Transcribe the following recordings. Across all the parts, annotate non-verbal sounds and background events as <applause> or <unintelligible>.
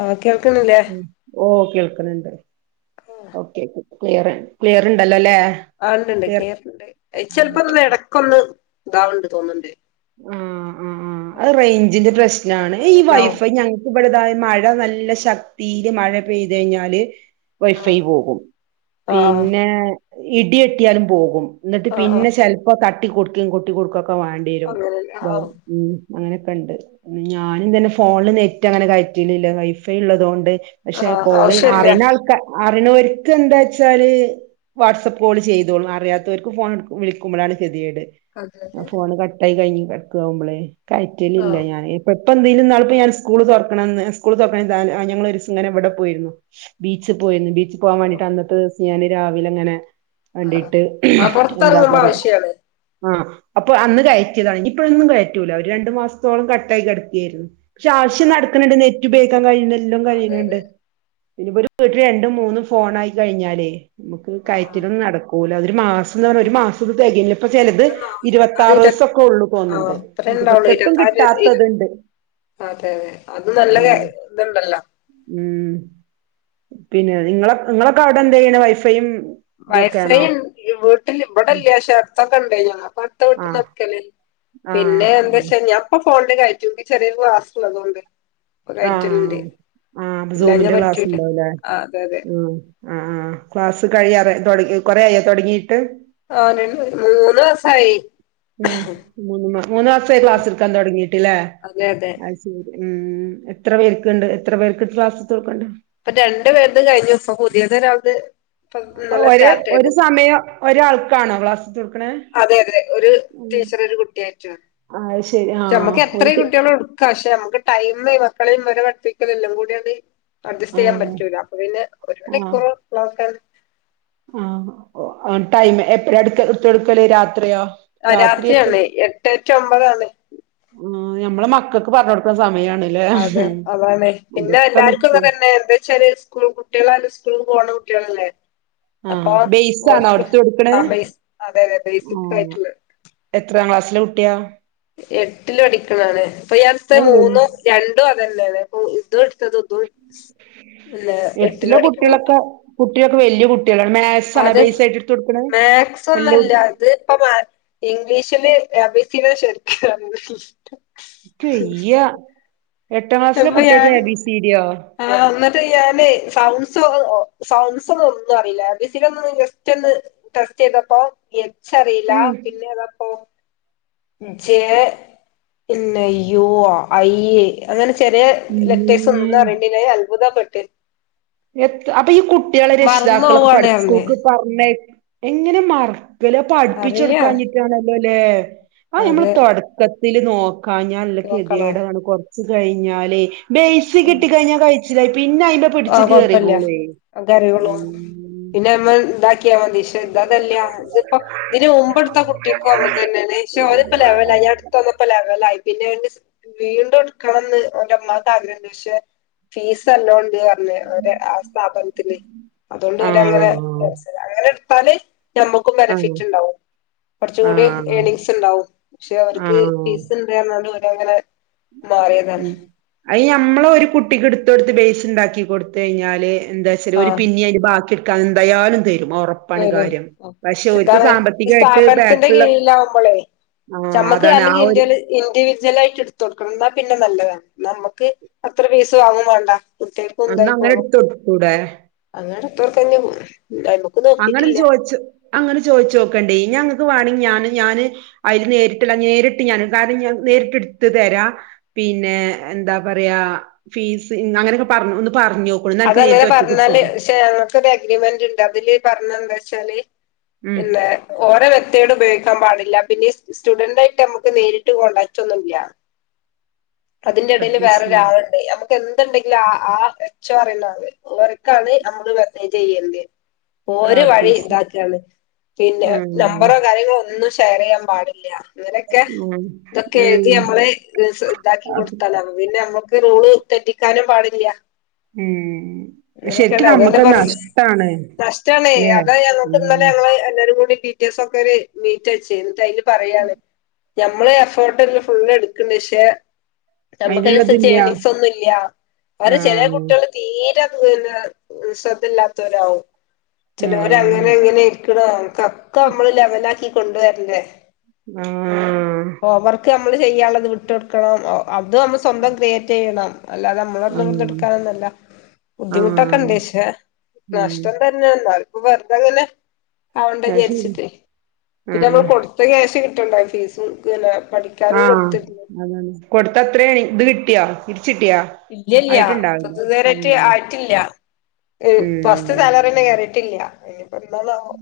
ആഹ് കേൾക്കണില്ലേ കേൾക്കുന്നുണ്ട് okay clear clear ഉണ്ടല്ലോ അല്ലേ ആ ഉണ്ട്ണ്ട് ക്ലിയർ ചിലപ്പോനിടക്കൊന്ന് ബാ ഉണ്ട് തോന്നണ്ട് ആ ആ ആ അത് റേഞ്ചിന്റെ പ്രശ്നമാണ് ഈ അതെല്ലാവും വൈഫൈ ഞങ്ങൾക്ക് ഇവിടതായ മഴ നല്ല ശക്തിയില് മഴ പെയ്ത് കഴിഞ്ഞാല്- വൈഫൈ ആഹ് പോകും ആഹ് പിന്നെ ഇടിയെട്ടിയാലും പോകും എന്നിട്ട് ആഹ് പിന്നെ ചിലപ്പോ ത- കൊടുക്കുംകൊട്ടി കൊടുക്ക- ഇപ്പൊ വേണ്ടിരും അങ്ങനെന്നെ ആഹ് ഉം അങ്ങനെയൊക്കെ ഉണ്ട് ഞാനും തന്നെ ഫോണില് നെറ്റ് അങ്ങനെ കയറ്റലില്ല വൈഫൈ ഉള്ളത് കൊണ്ട് പക്ഷെ ആഹ് കോളിൽ ആവശ്യല്ല അറിന്ന ആൾക്കാ- അരണവർക്ക് എന്താ വെച്ചാല് വാട്സ്ആപ്പ് കോള് ചെയ്തോളും അറിയാത്തവർക്ക് ഫോൺ എടു വിളിക്കുമ്പഴാണ് ഗതിയേട് ആഹ് ആ ഫോണ് കട്ടായി കയിഞ്ഞ് കിടക്കാവുമ്പളേ കഴറ്റലില്ല ആഹ് ഞാൻ ഇപ്പ ഇപ്പൊ എന്തേലും നാളപ്പോ ഞാൻ സ്കൂള് തൊറക്കണന്ന് സ്കൂള് തൊറക്കണതാ ആഹ് ഞങ്ങളൊരീസം ഇങ്ങനെ ഇ വിടെ പോയിരുന്നു ബീച്ചി പോയിരുന്നു ബീ പോവാൻ വേണ്ടിട്ട് അന്നട്ട് ഞാന് രാവിലങ്ങനെ വണ്ടിട്ട് ആഹ് എന്താ പൊറത്തെറങ്ങുമ്പോ പറയാ ആവശ്യാണ് ആ അപ്പൊ അന്ന് കയറ്റിയതാണെങ്കി ഇപ്പഴൊന്നും കയറ്റൂല ഒരു രണ്ടു മാസത്തോളം കട്ടായി കിടക്കായിരുന്നു. പക്ഷെ ആവശ്യം ആഹ് നടക്കുണുണ്ട് നേ ഉപയോഗിക്കാൻ കഴിയുന്ന് എല്ലും അതെ കഴിയണണ്ട്. അതെ ഇനിപ്പോ ഒരു വീട്ടില് രണ്ടും മൂന്നും ഫോണായി കഴിഞ്ഞാലേ നമുക്ക് ആഹ് കയറ്റിലൊന്നും നടക്കൂല. മാസം ന്ന് ഒരു മാസത് തെകയില്ല ചെലത് ഇരുപത്താറോസം ഒക്കെള്ളൂ ആ അത്ര ഇണ്ടാവുള്ളൂ ഇരുപത്താറ് ഇരുവത്ത അതെ അതെ അത് നല്ല ഉം ഇതുണ്ടല്ലോ ഉം പിന്നെ നിങ്ങള് നിങ്ങളൊക്കെ അവിടെ എന്താ ചെയ്യണ് വൈഫൈയും വൈഫൈ ഇതൊക്കെയാണോ ണ് വീട്ടില് ഇവിടല്ല പക്ഷെ അടുത്തൊക്കെണ്ടേനി അപ്പൊ അടുത്ത വീട്ട്ന്നാ ആഹ് ഇട്കല്. ആഹ് പിന്നെ എന്താ വെച്ചാ ഞാപ്പം ഫോണില് കയറ്റും ഇച്ച് ചെറിയൊരു ക്ലാസുള്ളതോണ്ട് ആഹ് ആഹ് അപ്പൊ ഇല്ലാഞ്ഞാ സൂമിന്റെ ക്ലാസ് പറ്റൂല ഉണ്ടാവുല്ലേ ആഹ് അതെ അതെ ഉം ആ ആ ക്ലാസ് കഴിയാറാ തൊടി കൊറെയായോ തുടങ്ങി ട്ട് ആഹ് മൂന്ന് മാസായി ഉം മൂന്ന് മൂന്ന് മാസായി ക്ലാസ്ടുക്കാൻ തുടങ്ങിട്ട് ലേ അതെ അതെ അത് ശരി ഉം എത്ര പേർക്കുണ്ട് എത്ര പേർക്ക് ക്ലാസ് എടുത്ത് കൊട്ക്ക്ണ്ട് ഇപ്പൊ രണ്ടു പേര്ത് കഴിഞ്ഞു ഇപ്പം പുതിയ ഒരാള്ത് ഒരെ ഒരു സമയം ഒരാൾക്കാണോ ക്ലാസ്ടുത്ത് കൊടുക്കുന്നേ അതെ അതെ ഒരു ടീച്ചർ ഒരു ആ, അത് ശരി കുട്ടിയായിട്ടാ ആഹ് അമ്മക്ക് ഒരു എത്രയും ടീ കുട്ടികളെ എടുക്കാം പക്ഷെ നമുക്ക് ടൈമേ മക്കളെയും വരെ പഠിപ്പിക്കല് എല്ലാം കൂടിയത് അഡ്ജസ്റ്റ് ചെയ്യാൻ ആഹ് പറ്റൂല അപ്പൊ പിന്നെ ഒരു മണിക്കൂറോ ക്ലാസ്സ ആ ടൈം എപ്പഴാ എട്ത് ഇട്ത്ത് കൊടുക്കല് രാത്രിയോ രാത്രി എപ്പ രാത്രിയാണ് എട്ടെ റ്റു ഒമ്പതാണ് ഞമ്മള മക്കക്ക് പറഞ്ഞ്ടുക്കുന്ന സമയ അതെ അതാണ് പിന്നെ അതൊക്കെ എല്ലാർക്കും നിക്കും അതന്നെ എന്താ വച്ചാല് സ്കൂൾ കുട്ടിളായാൽ സ്കൂൾക്ക് പോണം കുട്ട്യേളല്ലേ ആ ബേയ്സാണോ എടുത്ത് കൊട്ക്ക്ണേ ആ ബേസ് അതെ അതെ ബേസിക് ഉം ആയിട്ടുള്ള എത്രാം ക്ലാസ് നല്ല കുട്ട്യാ എട്ടില് പഠിക്കണാണ് ഇപ്പയട്ത്ത് ഏഹ് വൽ മൂന്നു രണ്ടും അത് തന്നെയാണ് ഓഹ് ഇത് എടുത്ത് ഇത് എടു എട്ടിലെ കുട്ടികളൊക്കെ കുട്ടിയാ കു ട്ടി വലിയ കു അത് മാക്സ് എല്ലോ ഒന്നുല്ല അത് ഇപ്പം ഇംഗ്ലീഷില് നബിസിനെ ശരിക്ക് പറ ക്ക് വയ്യാ എന്ന് ഞാൻ ആ എന്നിട്ട് ഞാനേ സൗ സോ സൗണ്ട്സ് ഒന്നു ഒന്നും അറിയില്ല A B C D just ഒന്ന് ടെസ്റ്റ് ചെയ്തപ്പോ റിയില്ല ഉം പിന്നെ അതാപ്പം ജെ പിന്നെ യുവോ ഐ അങ്ങനെ ചെറിയ ലെറ്റേഴ്സ് ഒന്നും അറിയണനില്ല ആഹ് അത്ഭുതപ്പെട്ട ട്ടെ ഏഹ് അപ്പൊ ഈ കുട്ടികളെ മറന്നു രക്ഷിതാക്കളൊക്കെ പോവാണ് പഠിച്ച പറഞ്ഞ് സ്കൂളിലേക്ക് പറഞ്ഞായി എങ്ങനെ മാറ <unintelligible> അറിയില്ല പഠിപ്പിച്ചെടുക്കാഞ്ഞിട്ടാണല്ലോ ലെ ആ ഞമ്മള് അതെ തുടക്ക തില് നോക് കഴിഞ്ഞാൽല്ല നോക്കണോ കെത്യേട് ങ്ങട്ട് കൊ ച്ച് കയ്ഞ്ഞാലേ ബേസി കിട്ടികയ്ഞ്ഞാ കഴി <unintelligible> പിന്നെ അയ്ന്റെ പിട് ആ കൊഴപ്പല്ല <unintelligible> ഉം ത്യാ മതി ക്ഷെ ഇതതല്ല ഇത്പ്പോ തിന് മുമ്പ്ട്ത്ത കുട്ടിക്കു അങ്ങൻ തന്നാണ് ക്ഷെ ഓന്പ്പം ലെവലായി ഞ് അട്ത്തൊന്നുംപ്പോ ലെവലായി പിന്നെ ഓന്സ് വീണ്ടും ഇട്ക്കണന്ന് ഓന്റെ മ്മാക്ക് ആഗ്രഹണ്ട് പക്ഷെ ഫീസ് അല്ലോ ണ്ട് അർഞ്ഞ് അവരെ ആ സ്ഥാപനത്തില് അതോണ്ട് അവരങ്ങനെ ആഹ് അങ്ങനെ തലെ നമ്മക്കും ആഹ് ബെനഫിറ്റ് ണ്ടാവും കൊർച്ചു കൂടി ആഹ് ഏണിംഗ്സ്ണ്ടാവും പക്ഷെ അവർക്ക് ആഹ് ഫീസ്ണ്ട് പർഞ്ഞാണ്ട് അങ്ങനെ ഉം അയ് ഞമ്മളൊരു കുട്ടിക്ക് ഇട് ട്ത്തൊട്ത്ത് ബേസ് ണ്ടാക്കി കൊട്ത്തയ്ഞ്ഞാല് എന്താച്ചൽ ഒരു ആഹ് പിന്നെ അതിന് ബാക്കി <unintelligible> കാര്യം പക്ഷെ ഓര്ക്ക് <unintelligible> ഈ സാമ്പത്തികായിട്ട് സ്ഥാപനത്തിന്റെ ബാക്കിള്ള കീഴിലാകുമ്പോളേ ആഹ് നമ്മക്ക് അതാണ് ആ അല്ലെങ്കിൽ ഒരു ഇൻഡിവിജ്വൽ ആയിട്ട് ഇടുത്ത് കൊടുക്കണം ന്നാ പിന്നെ നല്ലതാ നമ്മുക്ക് അത്ര ഫീസ് വാങ്ങും വേണ്ട കുട്ടികൾക്കും അന്നാ അങ്ങനെ എടുത്തൊടുത്തുക്കൂടെ പ്പത്തന്നെയും അങ്ങനൊന്ന് ചോദിച്ച് അങ്ങനെ ചോദിച്ചു നോക്കണ്ടേ ഞാൻ വാണെ ഞാന് ഞാന് അതില് നേരിട്ടുള്ള നേരിട്ട് ഞാന് നേരിട്ട് എടുത്ത് തരാം പിന്നെ എന്താ പറയാ ഫീസ് അങ്ങനക്കെ പറ അതങ്ങനെ പറഞ്ഞാല് പക്ഷെ ഞങ്ങൾക്കത് ഒരു എഗ്രിമെന്റ് ഉണ്ട് അതില്- പറഞ്ഞ എന്താ വെച്ചാല് ഉം ഇല്ല ഓര വ <unintelligible> ട് ഉപയോഗിക്കാൻ പാടില്ല പിന്നെ സ്റ്റുഡന്റ് ആയിട്ട് നമുക്ക് നേരിട്ട് കോണ്ടാക്റ്റ് ഒന്നുംല്യ അതിന്റെ ഇടയിൽ അത് ശരി വേറൊരാളുണ്ട് ന എന്തിണ്ടെങ്കിലും ആ ആ കുച്ച പറയന്നവർക്ക് അവർക്കാണ് നമ്മള് വെറുതെ ചെയ്യണ്ടിത് ഒരു അത് വഴി ശരി ഇതാക്കാണ് പിന്നെ ഉം നമ്പറോ കാര്യങ്ങളോ ഒന്നും ഷെയർ ചെയ്യാൻ പാടില്ല ഇവനക്കെ ഉം ഇതൊക്കെ ഉം എഴുതി നമ്മള് ഇതാക്കി അത് കൊടുത്താന പിന്നെ നമ്മ- റൂള് തെറ്റിക്കാനും പാടില്ല ഉം ശരിക്കും അങ്ങനെയൊക്കെല്ല അതല്ലേ നമ്മക്ക് പറഞ്ഞത് നഷ്ടാണ് നഷ്ട്ടാണേ ല്ലേ അതാ അങ്ങോട്ട് ഉം ഇന്നലെ ഞങ്ങള് എല്ലാരും കൂടി പി ടി എസ് ഒക്കെ ഒരു മീറ്റ് വെച്ച് എന്നിട്ട് അയില് പറയ്യാണ് ഞമ്മള് എഫേർട്ട് എല്ലാ ഫുള്ള് എടുക്കണ്ട് പക്ഷേ നമുക്ക് അതിനനുസരിച്ച് അയിന്ള്ളതില്ല ഏർണിങ്സ് ഒന്നുല്ലാ അവരെ ചെലേ കു ആഹ് തീരെ പിന്നെ ശ്രദ്ധയില്ലാത്തവരാവും. ചിലവര് ആഹ് അങ്ങനെ എങ്ങനെ ഇരിക്കണൊക്കെ നമ്മള് ലെവലാക്കി കൊണ്ടുവരണ്ടേ? ആഹ് ഹോംവർക്ക് നമ്മള് ചെയ്യാനുള്ളത് വിട്ട് കൊടുക്കണം അത് നമ്മള് സ്വന്തം ക്രിയേറ്റ് ചെയ്യണം. അല്ലാതെ നമ്മളൊന്നൊന്നും ആഹ് എടുക്കാനല്ല. ബുദ്ധിമുട്ടൊക്കെ ആഹ് ഉണ്ട് ക്ഷേ ഉം നഷ്ടം തന്നെ <unintelligible> വെറുതങ്ങനെ ആവണ്ടാ അത് ശരി വിചാരിച്ചിട്ട് പിന്നെ ആഹ് നമ്മൾ കൊടുത്ത ക്യാഷ് കി ട്ടുണ്ടായി <unintelligible> ആ അതെ കൊടുത്തത്രയും ഇത് കി ഇല്ലില്ല്യ കുറച്ചു നേരായിട്ട് ഉം ആയിട്ടില്ല ഉം ഫസ്റ്റ് സാലറിന്നെ കേറിയിട്ടില്ല എ എന്നാണാവോ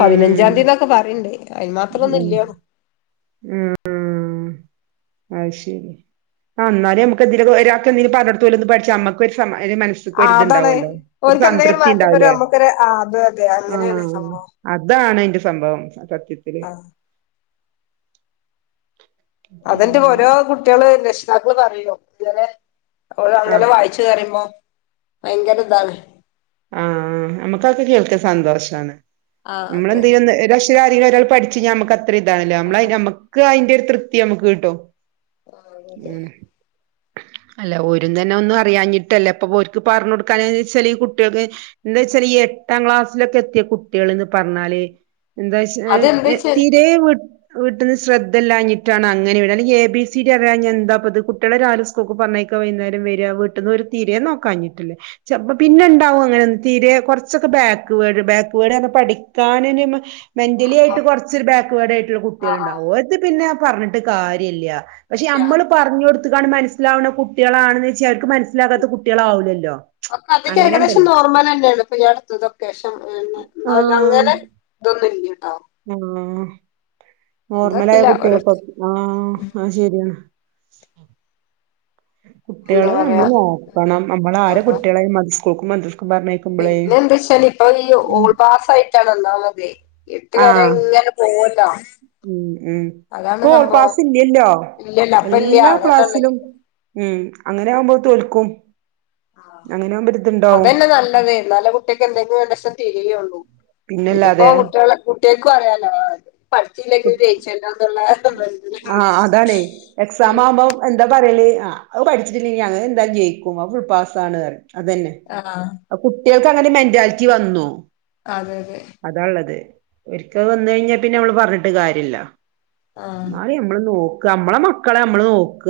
പതിനഞ്ചാം ന്തിയേന്നൊക്കെ പറയ ണിണ്ട് അയിന് മാത്രൊന്നും ഉം ഇല്ല്യ ഉം അത്ശരി ആ ന്നാലും മുക്ക് എന്തേലും ഒരാൾക്ക് എന്തേലും പടഞ്ഞുല്ലോന്ന് പഠിച്ച നമ്മക്ക് ഒരു സമാ അയി ന്റെ മനസ്സിക്ക് ആ അതാണ് ഒരിതുണ്ടാവാല്ലോ ഒരു ഓര്ക്ക് എന്തെങ്കിലും സംതൃപ്തി മാറ്റം ഉണ്ടാവോലേ വരും നമ്മുക്കൊരു ആ അത് അതെ ആ അങ്ങനെയാണ് സംഭവം അതാണ് അ സംഭവം ത്തില് ആ അതിന്റെ പിന്നെ ഓരോ കുട്ടികള് ര താകള് പറയോ ഇവരെ ഒ ആഹ് അങ്ങലെ വായിച്ചു കയുമ്പോ ഭയങ്കര ഇതാണ് ആ നമ്മക്കൊക്കെ കേൾക്ക സന്തോഷാണ് ആ നമ്മള് അതെ എന്ത് ചെയ്യോ ഇതിൽ ആരെങ്കിലും ഒരാൾ പഠിച്ച്ഞാൽ നമ ത്ര ഇതാണല്ലോ ആ നമ്മൾ അയിന് നമക്ക് അതിന്റെ ര് തൃപ്തി നമുക്ക് കിട്ടും ആ അതെ ഉം അല്ല ഓരും തന്നെ ഒന്നും അറിയാഞ്ഞിട്ടല്ലേ ഇപ്പൊ ഓർക്ക് പറഞ്ഞ് കൊടുക്ക കാന്ന് വെച്ചാൽ ഈ കുട്ടികൾക്ക് എന്താ വെച്ചാല് ഈ എട്ടാം ക്ലാസ്സിലൊക്കെ എത്തിയ കുട്ടികൾ എന്ന് പറഞ്ഞാല് എന്താച്ച അതെന്താച്ചാ തീരെ വിട്ട വീട്ടിന്ന് ശ്രദ്ധല്ലാഞ്ഞിട്ടാണ് അങ്ങനെ അല്ലെങ്കിൽ എ ബി സി ഡി അറിയാഞ്ഞാൽ എന്താ അത് കുട്ടികള ആരും സ്കൂൾക്ക് പറഞ്ഞയക്ക വൈകുന്നരം വരിക വീട്ടിന്ന് ഒരു തിരെ നോക്കാഞ്ഞിട്ടില്ലേ പിന്നെണ്ടാവും അങ്ങനെ തീരെ കുറച്ചൊക്കെ ബാക്ക് വേഡ് ബാക്ക്വേഡ് പഠിക്കാനന്ന് മെന്റലി ആയിട്ട് കുറച്ച് ബാക്ക്വേർഡ് ആയിട്ടുള്ള ആ കുട്ടികൾ ആ ഉണ്ടാവും ഓര്ത് പിന്നെ പറഞ്ഞിട്ട് കാര്യല്ല പക്ഷെ ഇല്ല നമ്മള് പറഞ്ഞുകൊടു മനസ്സിലാവുണ കുട്ടികളാണെന്ന് വെച്ചാ അവർക്ക് മനസ്സിലാത്ത കുട്ടികളാവില്ലല്ലോ അപ്പൊ അതൊക്കെ ഏകദേശം നോർ അത തന്നെയാണ് ഇപ്പൊഈ അടുത്തതൊക്കേഷം അങ്ങനെ ഇതൊന്നുമില്ല ആ നോർമലായ എന്താറിയില്ല കുട്ടികൾക്കെ ഓരോരുത്തര് ആ ആയ് ശരിയാണ് എന്താ കുട്ടികള് നമ്മള് പറയാ നോക്കണം നമ്മള് ആരെ നോക്കണം കുട്ടികളെയും മതി കൊക്കമ ദൃഷ് പിന്നെ എന്താ വെച്ചല് ഇപ്പ ഈ ഉം ഓൾപാസ് ആയിട്ടാണ് ഒന്നാമതി എട്ട് വരെ ഇങ്ങനെ പോവോലോ. മ് മ് ഇപ്പോ ഓൾ പാസ് ഇല്ലല്ലോ ഇല്ലല്ല അപ്പ ഇല്ല എല്ലാ അതന്നെയല്ലേ ക്ലാസിലും മ് അങ്ങനെ ആകുമ്പോ തോൽക്കും. ആ അങ്ങനെ ആകുമ്പോ ഒരിതുണ്ടാവും അതന്നെ നല്ലത് എന്നലല്ലേ കുട്ടിക്ക് എന്തെങ്കിലും രണ്ട് അക്ഷരം തിരിയൊള്ളു. ഇതിപ്പോ പിന്നല്ലാതെ കുട്ടികളെ കുട്ടികക്കും അറിയാല്ലോ പഠിച്ചില്ലെങ്കിൽ ജയിച്ചല്ലോ എന്നുള്ള ആ അതാണ് എക്സാം ആവുമ്പോ എന്താ പറ <unintelligible> ആ അവ് പഠിച്ചിട്ടില്ലെങ്കി അങ്ങനെ എന്തായാലും ജയിക്കും ഫുൾ പാസാണ്. അതന്നെ ആഹ് ആ കു കുട്ടികൾക്ക് അങ്ങനെ മെന്റാലിറ്റി വന്നു. അതെ അതെ അതാ ഇള്ളത്. ഒരിക്ക വന്ന കഴിഞ്ഞാ പിന്നെ നമ്മള് പറഞ്ഞിട്ട് കാര്യല്ല. ആഹ് നളെയ നമ്മള് നോ ക്ക നമ്മളെ മക്കളെ നമ്മള് നോക്ക.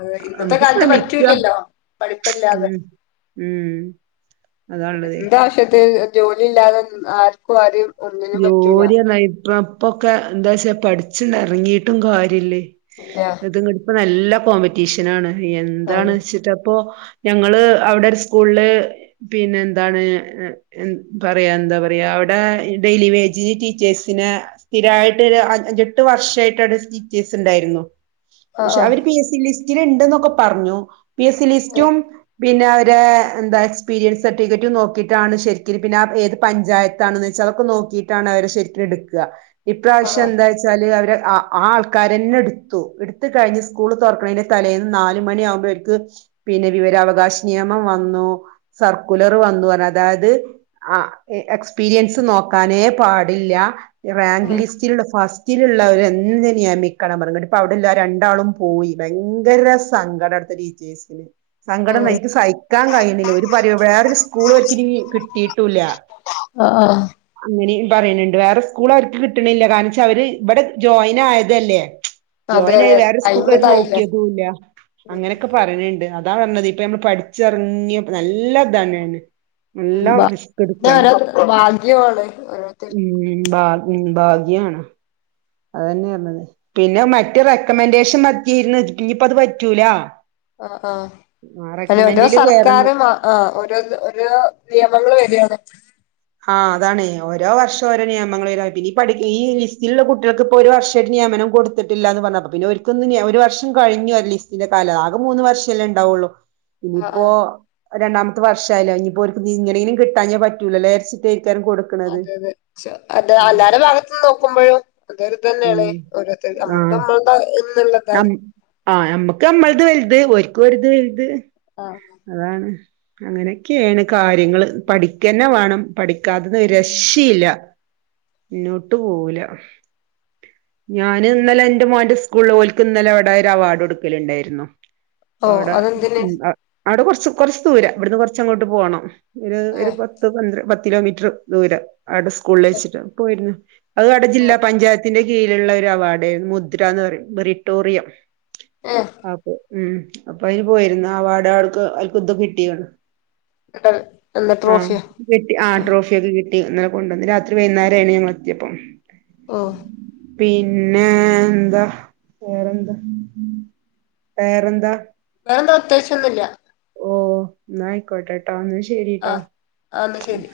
അതെ ഇന്നത്തെ നമുക്ക് കാലത്ത് ശ്രമിക്ക പറ്റൂല്ലല്ലോ പഠിപ്പില്ലത് ഉം ഉം അതാള്ളതേ എന്താ ആശ്യത്തിന് ജോലിയില്ലാതെ ആർക്കും ആരെയ്യും ജോലിയന്നാ ഇപ്പം ഇപ്പൊക്കെ എന്താ വച്ച പഠിച്ചി ന്നെറാങ്ങിയിട്ടും കാര്യഇല്ലേ ഇല്ല അതുകടുപ്പ നല്ല നല്ല കോമ്പറ്റീഷൻ ആണ് എന്താണ് ആന്ന് വെച്ചിട്ടപ്പൊ ഞങ്ങള് അവിടൊരു സ്കൂളില് പിന്നെ എന്താണ് എ പറയാ എന്താ പറയാ അവിടെ ഡെയിലി വേജന് ടീച്ചേഴ്സിനെ സ്ഥിരയിട്ട് ഒരു ആഞ്ചേ എട്ട് വർഷയിട്ട് അടെ ടീച്ചേഴ്സ് ഇണ്ടായിരുന്നു ആഹ് പക്ഷെ അവര് പി ആഹ് എസ് സി ലിസ് റ്റില് ഇണ്ടെന്നൊക്കെ പറഞ്ഞു പി എസ് സി ലിസ്റ്റും പിന്നെ അവരെ എന്താ എക്സ്പീരിയൻസ് സർട്ടിഫിക്കറ്റ് നോക്കിയിട്ടാണ് ശരിക്കിനും പിന്നെ ഏത് പഞ്ചായത്താണെന്ന് വെച്ച ഒക്കെ നോക്കിയിട്ടാണ് അവരെ ശരിക്കും എടുക ഇപ്രാവശ്യം ആഹ് എന്താ വച്ചാല് അവരെ ആ ആ ആൾക്കാരന്നെ എടുത്തു എടുത്ത കഴിഞ്ഞ് സ്കൂൾ തുറക്കണന് തലേന്ന് നാല മണിയ ആകുമ്പോൾ അവർക്ക് പിന്നെ വിവരാവകാശ നിയമം വന്നു സർക്കുലർ വന്നു അതായത് എക്സ്പീരിയൻസ് നോ കാനേ പാടില്ല റാങ്ക് ആഹ് ലിസ്റ്റിലുള്ള ഫസ്റ്റ് ലിസ്റ്റലുള്ളവര് എന്തമിക്കണം പറഞ്ഞ കേട്ട് ഇപ്പ അവിടെല്ല രണ്ടാളും പോയി ഭയങ്കര സങ്കടം അവിടെത്തെ ടീച്ചേഴ്സിന്- സങ്കടം ഉം എനിക്ക് സഹിക്കാൻ കഴിയുന്നില്ല ഒരു വേറൊരു സ്കൂൾ അവർക്കിനി കിട്ടിയിട്ടുല്ല ആഹ് ആഹ് അങ്ങനെയും പറയണണ്ട് വേറെ സ്കൂൾ അവർക്ക് കിട്ടണില്ല കാരണം വച്ചാ അവര് ഇവിടെ ജോയിൻ ആയതല്ലേ അതെ ജോയിൻ ആയി അതെ വേറെ ടൈമ് സ്കൂൾക്ക് ഇതായില്ലേ നോക്കിയതുല്ല ഉം അങ്ങനൊക്കെ പറയണ്ട് അതാ പറഞ്ഞത് ഇപ്പൊ നമ്മള് പഠിച്ചിറങ്ങി നല്ലയിതാണ് മ്പ തോരോ ഭാഗ്യ ഉം ബാ ഉം ബാ ഞാണ് <unintelligible> അതെന്നെറണെത് പിന്നെ മറ്റ് റെക്കമെന്റേഷൻ പറ്റിരുന്ന് ഞ്ഞിപ്പത് പറ്റൂല ആ ആഹ് അന്നെ ഓരോ റെക്കമെന്റില് കേറണം സർക്കാരും ആ ആഹ് ഓരോ രോ നിയമങ്ങള് വരു ആണ് ആഹ് അതാണ് ഓരോ വർഷം ഓരോ നിയമങ്ങള് വര പഠിക്ക ഈ ലിസ്റ്റില്ള്ള കു കുട്ട്യക്ക് പ്പോ ഒരു വർഷമായിട്ട് നിയമനം കൊട്ത്തിടുട്ടില്ല ന്ന് പറഞ്ഞപ്പ പിന്നെ ഒർക്കൊന്ന് ഒരു വർഷം കഴിഞ്ഞു ലിസ്റ്റന്റെ കാലം അ ആകെ മൂന്ന് വർഷമല്ലേ ഉണ്ടാവുള്ളു ആഹ് ആഹ് ഇനിയിപ്പോ- രണ്ടാമത്തെ വർഷായില്ലെ ഇനിപ്പോ ഓരിക്ക് ദി ഇങ്ങനെങ്കിലും കിട്ടാഞ്ഞെ പറ്റൂലല്ലേരി ച്ചിട്ടേ അതെ അതെ ച എല്ലാ അല്ലാരുടെ ഭാഗത്തന്ന് നോക്കുമ്പോഴും അതൊരിതന്നെയാണ് ഉം ഓരോരുത്തർ നമ്മുക്ക് നമ്മൾടെ എന്നിള്ളതാണ്. ആഹ് നമ്മക്ക് നമ്മളത് വലുത് ഓരിക്ക് ഓരിത് വലുത്. ആഹ് അതാണ് അങ്ങനെയൊക്കേണ് കാ ര്യങ്ങള് പഠിക്കന്നെ വേണം. പഠിക്കാത്തത് രക്ഷയില്ല മുന്നോട്ട് പോവൂല. ഞാന് ഇന്നലെ എന്റെ മോൻ്റെ സ്കൂളില് ഓലിക്ക് ഇന്നലെ അവിടൊരു അവാർഡ് കൊടുക്കലിണ്ടായിരുന്നു. ഓഹ് അപ്പവിട അതെന്തിന് <unintelligible> അവിടെ കൊറച്ച് കൊറച്ച് ദൂരം ഇവിടുന്ന് കൊറച്ചങ്ങോട്ട് പോണം. ഒര് ഒരു ഏഹ് പത്ത് പന്ത്ര പ ത്ത് കിലോമീറ്ററ് ദൂരം. അവിടെ സ്കൂളില് ഏഹ് വെച്ചിട്ടാ പോയിരുന്നു. അത് അവിടെ ജില്ലാ പഞ്ചായത്തിന്റെ കീഴിലുള്ള ഒരു അവാർഡാരുന്നു മുദ്ര എന്ന് പറയും ബെറിട്ടോറിയം. ഏഹ് ഏഹ് ആപ്പ് ഉം അപ്പൊ അയിന് പോയിരുന്നു അവാഡാണ് <unintelligible> കിട്ടിണത് എന്നിട്ട് ആഹ് ട്രോഫിയോ വ്യക്തി ആ ട്രോഫിയൊക്കെ കി ഇന്നലെ കൊണ്ടന്ന് രാത്രി വൈന്നേരായിണ് ഞങ്ങളെത്തിയപ്പം ഓ പിന്നെ എന്താ വേറെന്താ വേറെന്താ? അത്യാവശ്യം ഒന്നുല്ല ഓ ന്നാ ആയിക്കോട്ടെട്ടോന്ന് ഷ് ആ അഹ് ന്നാ ശരി